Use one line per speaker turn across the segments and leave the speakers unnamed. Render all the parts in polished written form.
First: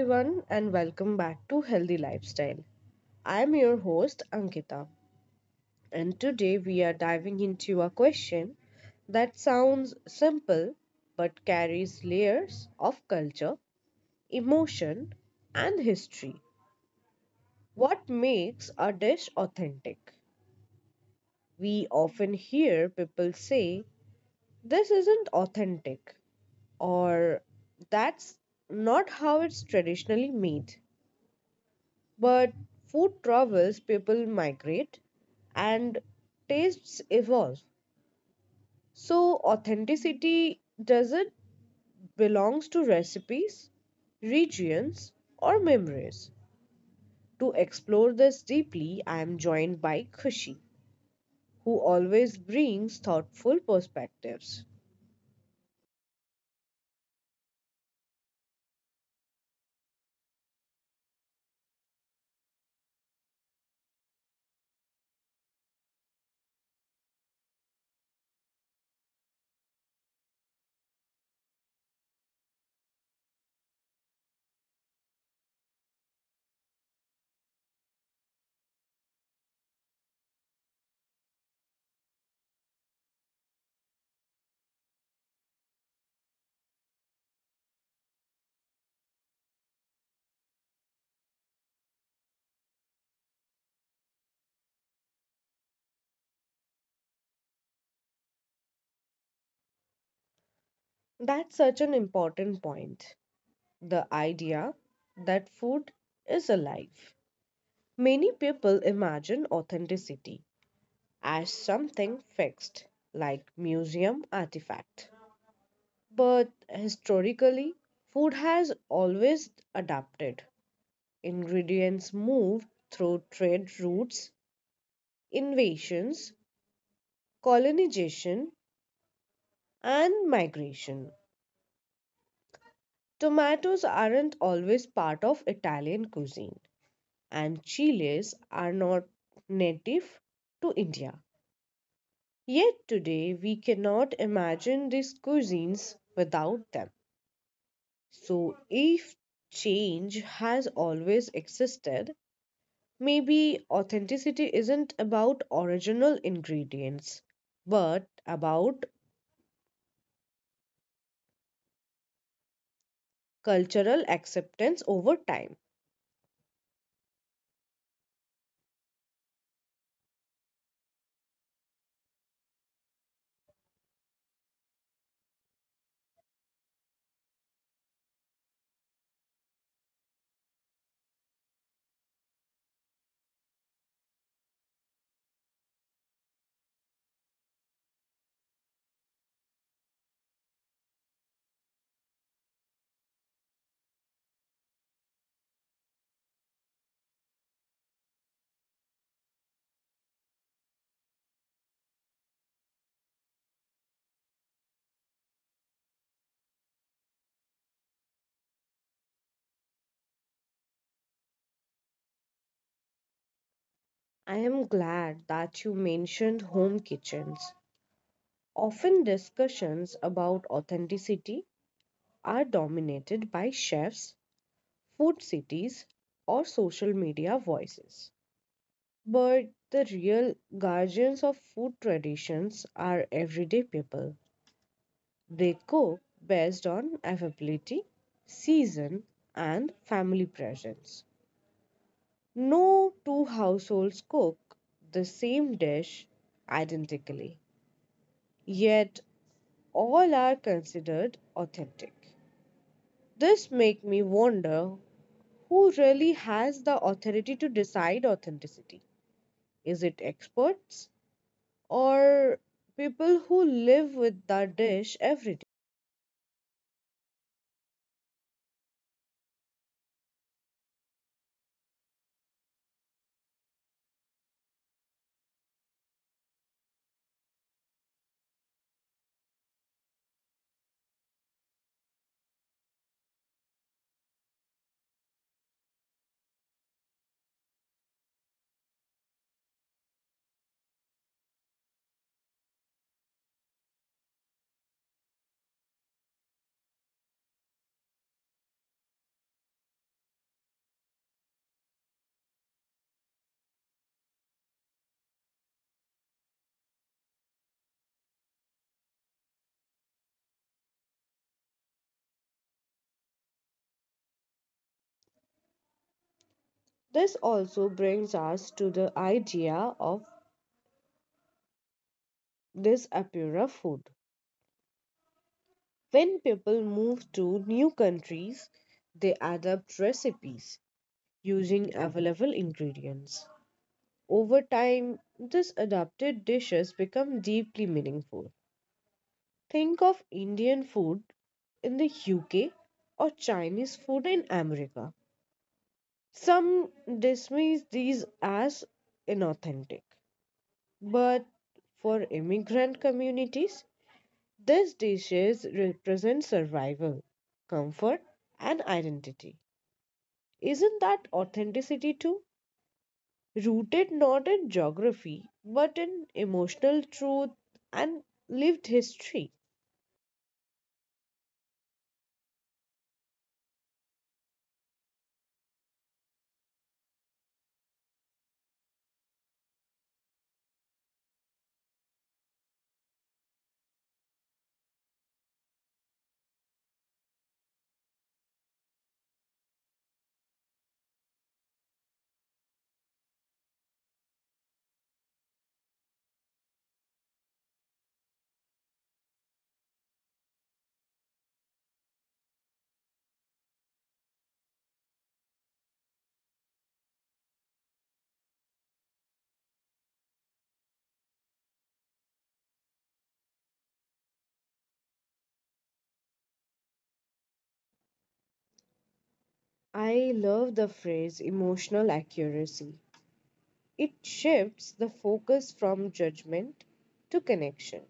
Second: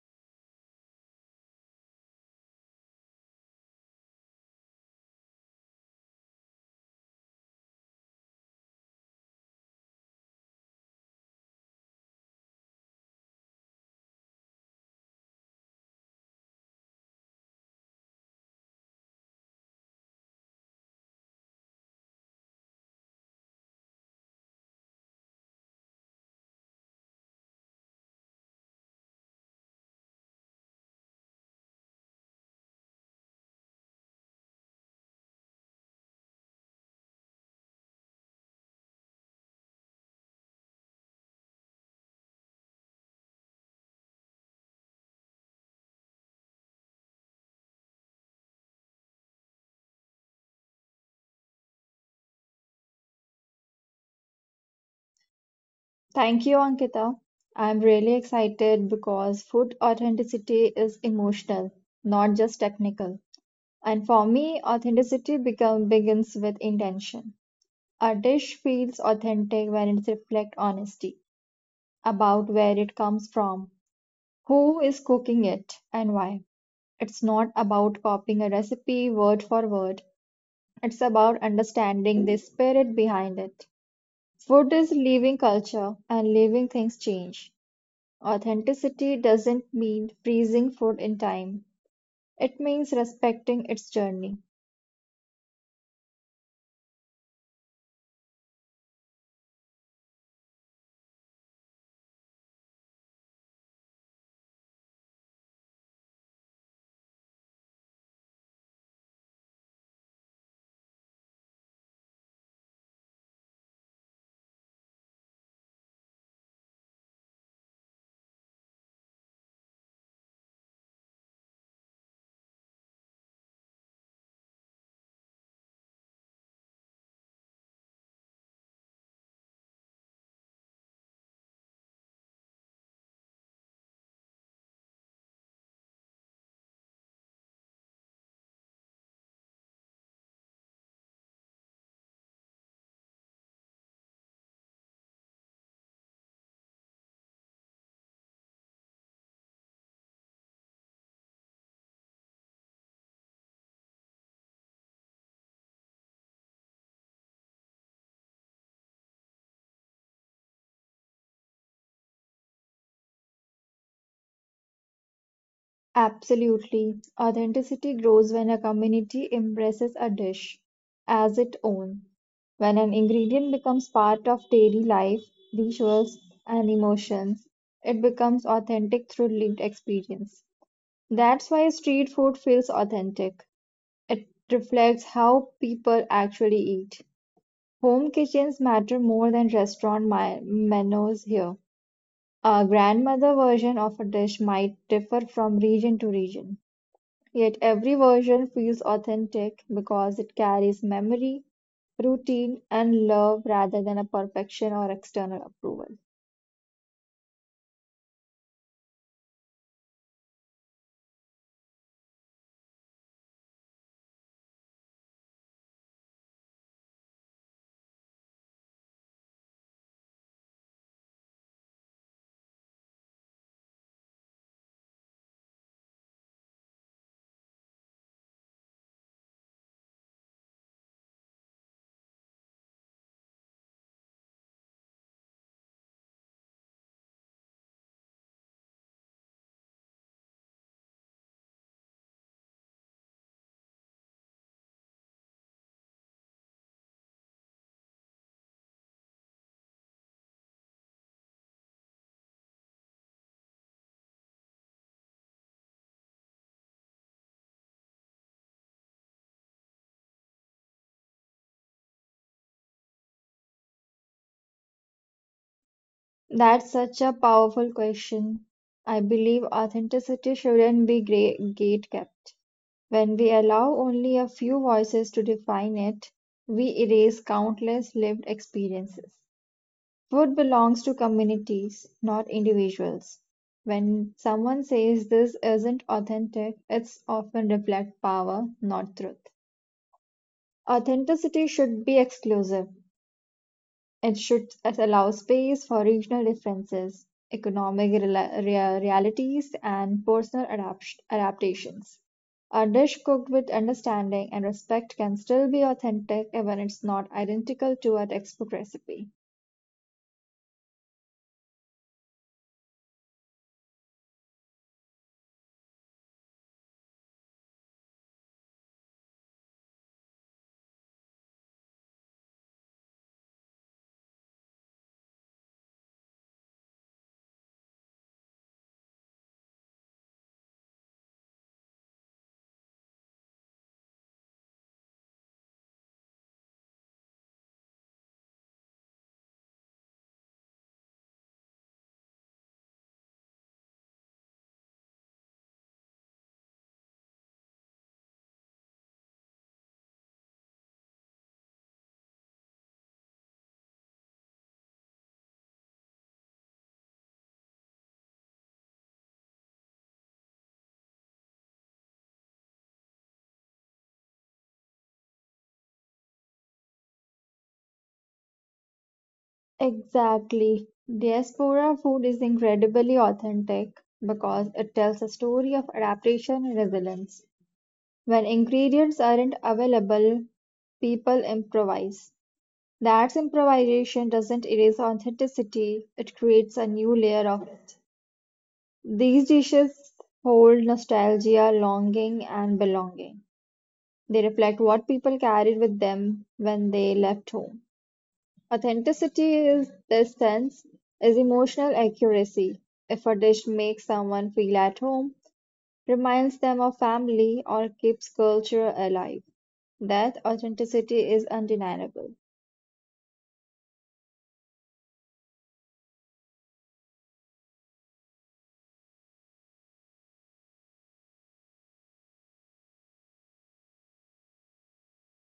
everyone, and welcome back to Healthy Lifestyle. I'm your host, Ankita, and today we are diving into a question that sounds simple but carries layers of culture, emotion, and history. What makes a dish authentic? We often hear people say, this isn't authentic, or that's not how it's traditionally made. But food travels, people migrate, and tastes evolve. So authenticity doesn't belongs to recipes, regions, or memories. To explore this deeply, I am joined by Khushi, who always brings thoughtful perspectives.
Thank you, Ankita. I'm really excited because food authenticity is emotional, not just technical. And for me, begins with intention. A dish feels authentic when it reflects honesty about where it comes from, who is cooking it, and why. It's not about copying a recipe word for word, it's about understanding the spirit behind it. Food is living culture, and living things change. Authenticity doesn't mean freezing food in time. It means respecting its journey.
That's such an important point. The idea that food is alive. Many people imagine authenticity as something fixed, like museum artifact. But historically, food has always adapted. Ingredients moved through trade routes, invasions, colonization, and migration. Tomatoes aren't always part of Italian cuisine, and chiles are not native to India. Yet today, we cannot imagine these cuisines without them. So, if change has always existed, maybe authenticity isn't about original ingredients, but about cultural acceptance over time.
Absolutely. Authenticity grows when a community embraces a dish as its own. When an ingredient becomes part of daily life, rituals, and emotions, it becomes authentic through lived experience. That's why street food feels authentic. It reflects how people actually eat. Home kitchens matter more than menus here. A grandmother version of a dish might differ from region to region, yet every version feels authentic because it carries memory, routine, and love rather than a perfection or external approval.
I am glad that you mentioned home kitchens. Often, discussions about authenticity are dominated by chefs, food cities, or social media voices. But the real guardians of food traditions are everyday people. They cook based on availability, season, and family presence. No two households cook the same dish identically, yet all are considered authentic. This makes me wonder, who really has the authority to decide authenticity? Is it experts, or people who live with that dish every day?
That's such a powerful question. I believe authenticity shouldn't be gate-kept. When we allow only a few voices to define it, we erase countless lived experiences. Food belongs to communities, not individuals. When someone says this isn't authentic, it's often reflect power, not truth. Authenticity should be exclusive. It should allow space for regional differences, realities, and adaptations. A dish cooked with understanding and respect can still be authentic even it's not identical to a textbook recipe.
This also brings us to the idea of this apura food. When people move to new countries, they adapt recipes using available ingredients. Over time, these adapted dishes become deeply meaningful. Think of Indian food in the UK or Chinese food in America. Some dismiss these as inauthentic, but for immigrant communities, these dishes represent survival, comfort, and identity. Isn't that authenticity too? Rooted not in geography, but in emotional truth and lived history.
Exactly. Diaspora food is incredibly authentic because it tells a story of adaptation and resilience. When ingredients aren't available, people improvise. That's improvisation doesn't erase authenticity, it creates a new layer of it. These dishes hold nostalgia, longing, and belonging. They reflect what people carried with them when they left home. Authenticity is this sense is emotional accuracy. If a dish makes someone feel at home, reminds them of family, or keeps culture alive, that authenticity is undeniable.
I love the phrase emotional accuracy. It shifts the focus from judgment to connection.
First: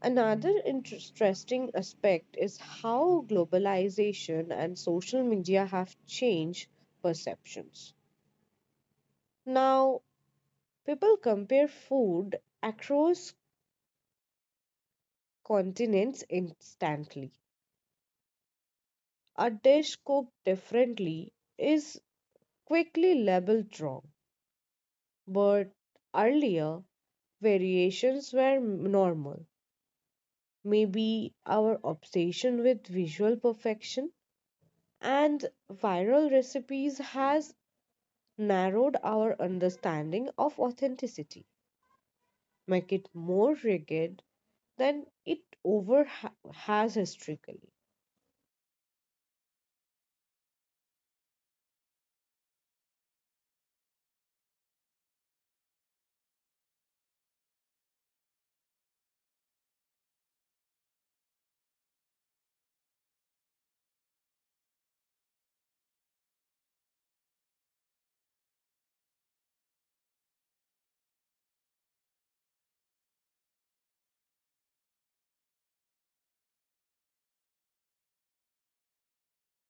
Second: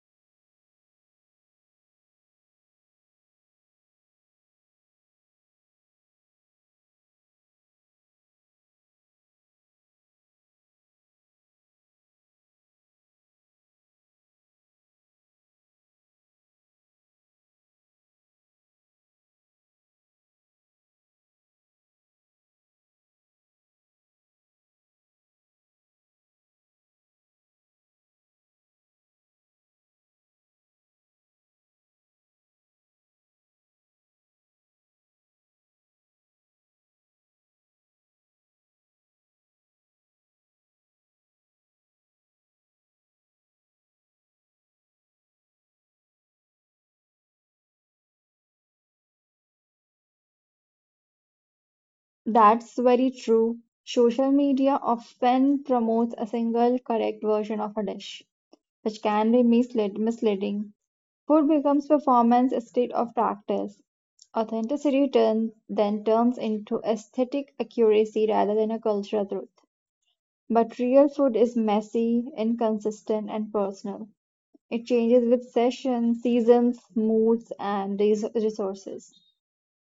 Another interesting aspect is how globalization and social media have changed perceptions. Now, people compare food across continents instantly. A dish cooked differently is quickly labeled wrong, but earlier variations were normal. Maybe our obsession with visual perfection and viral recipes has narrowed our understanding of authenticity, make it more rigid than it has historically.
That's very true. Social media often promotes a single correct version of a dish, which can be misleading. Food becomes performance instead of practice. Then turns into aesthetic accuracy rather than a cultural truth. But real food is messy, inconsistent, and personal. It changes with sessions, seasons, moods, and resources.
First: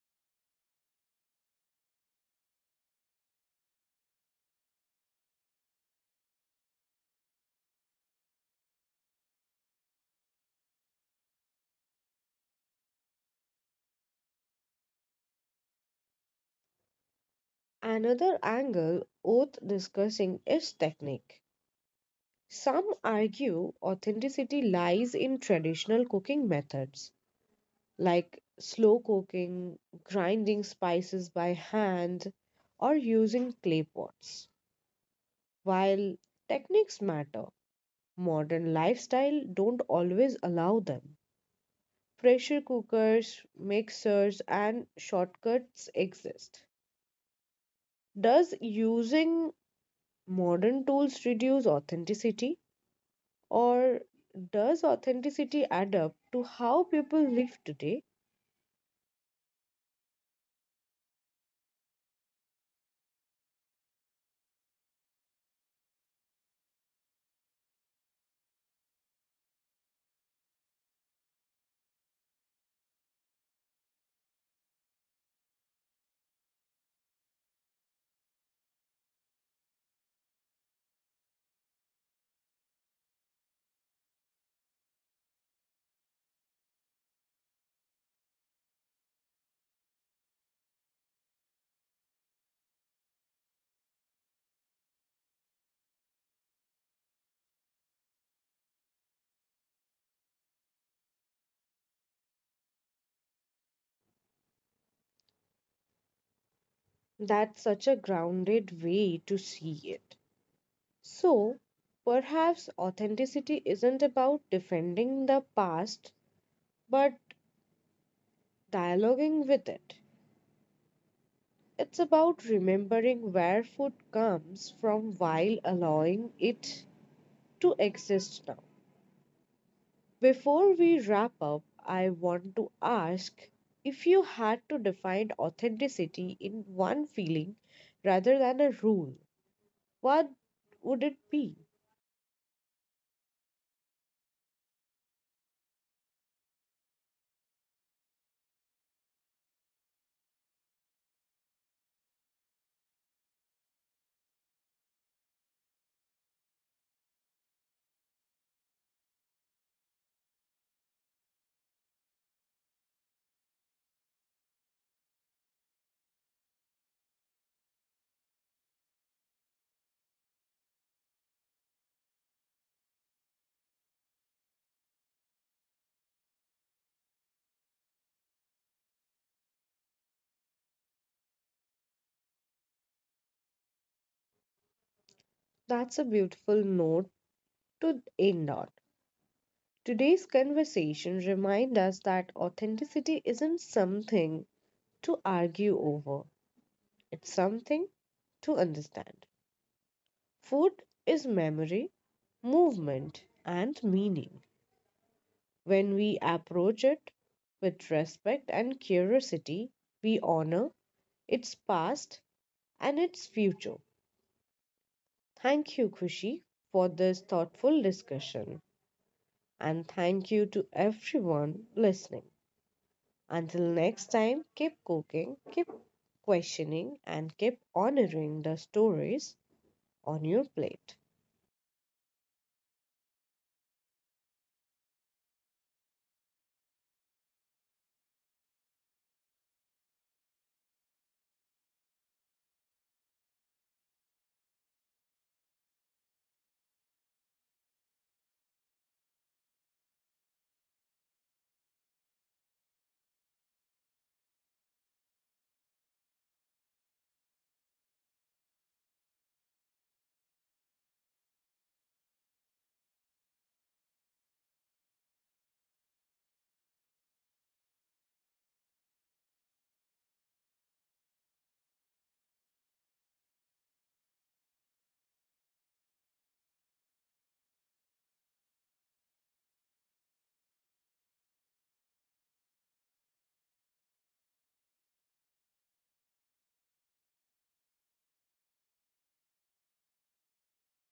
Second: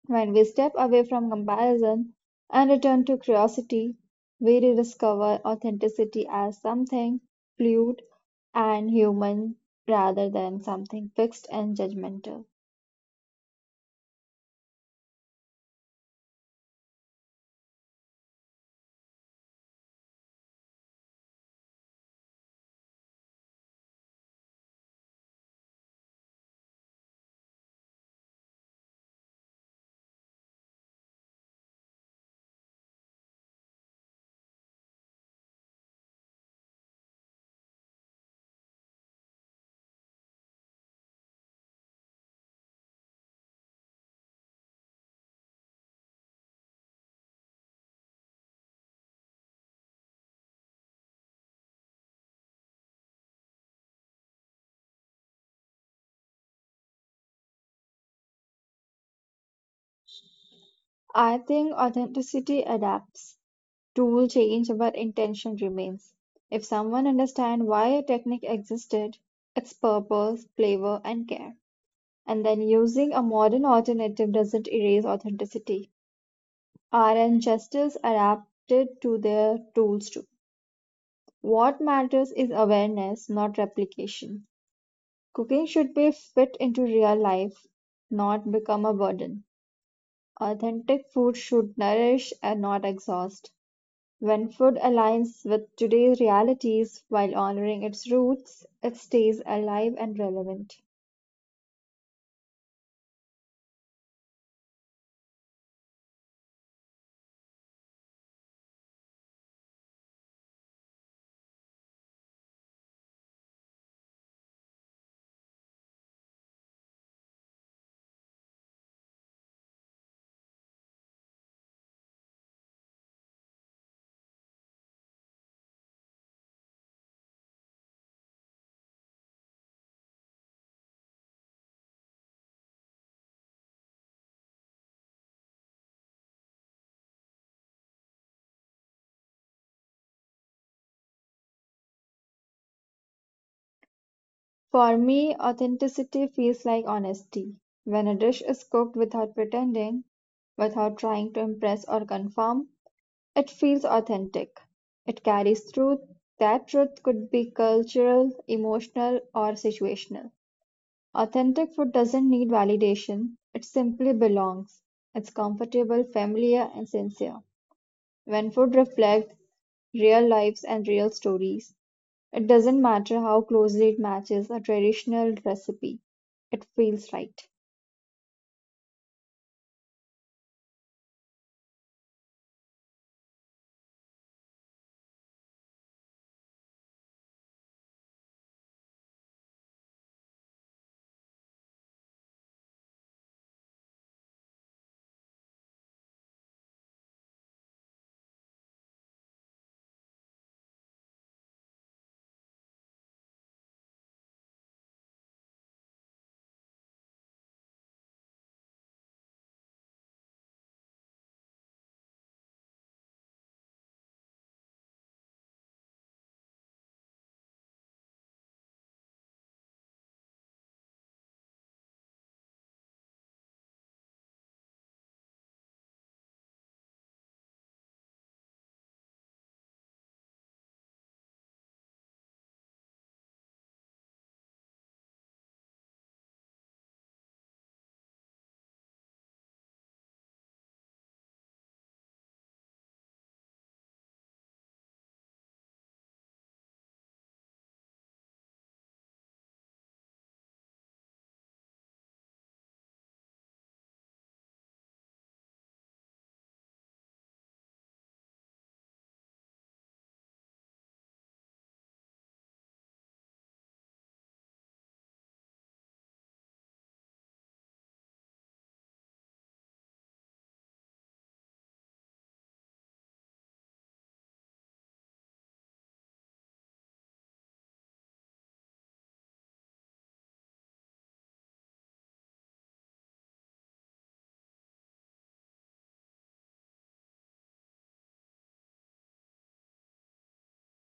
When we step away from comparison and return to curiosity, we rediscover authenticity as something fluid and human rather than something fixed and judgmental.
Another angle worth discussing is technique. Some argue authenticity lies in traditional cooking methods like slow cooking, grinding spices by hand, or using clay pots. While techniques matter, modern lifestyle don't always allow them, pressure cookers, mixers, and shortcuts exist. Does using modern tools reduce authenticity, or does authenticity add up to how people live today?
I think authenticity adapts, tool change, but intention remains. If someone understands why a technique existed, its purpose, flavor, and care, and then using a modern alternative doesn't erase authenticity. Our ancestors adapted to their tools too. What matters is awareness, not replication. Cooking should be fit into real life, not become a burden. Authentic food should nourish and not exhaust. When food aligns with today's realities while honoring its roots, it stays alive and relevant.
That's such a grounded way to see it. So, perhaps authenticity isn't about defending the past, but dialoguing with it. It's about remembering where food comes from while allowing it to exist now. Before we wrap up, I want to ask, if you had to define authenticity in one feeling rather than a rule, what would it be?
For me, authenticity feels like honesty. When a dish is cooked without pretending, without trying to impress or confirm, it feels authentic; it carries truth; that truth could be cultural, emotional, or situational. Authentic food doesn't need validation, it simply belongs. It's comfortable, familiar, and sincere. When food reflects real lives and real stories, it doesn't matter how closely it matches a traditional recipe, it feels right.
That's a beautiful note to end on. Today's conversation reminds us that authenticity isn't something to argue over, it's something to understand. Food is memory, movement, and meaning. When we approach it with respect and curiosity, we honor its past and its future. Thank you, Kushi, for this thoughtful discussion. And thank you to everyone listening. Until next time, keep cooking, keep questioning, and keep honoring the stories on your plate.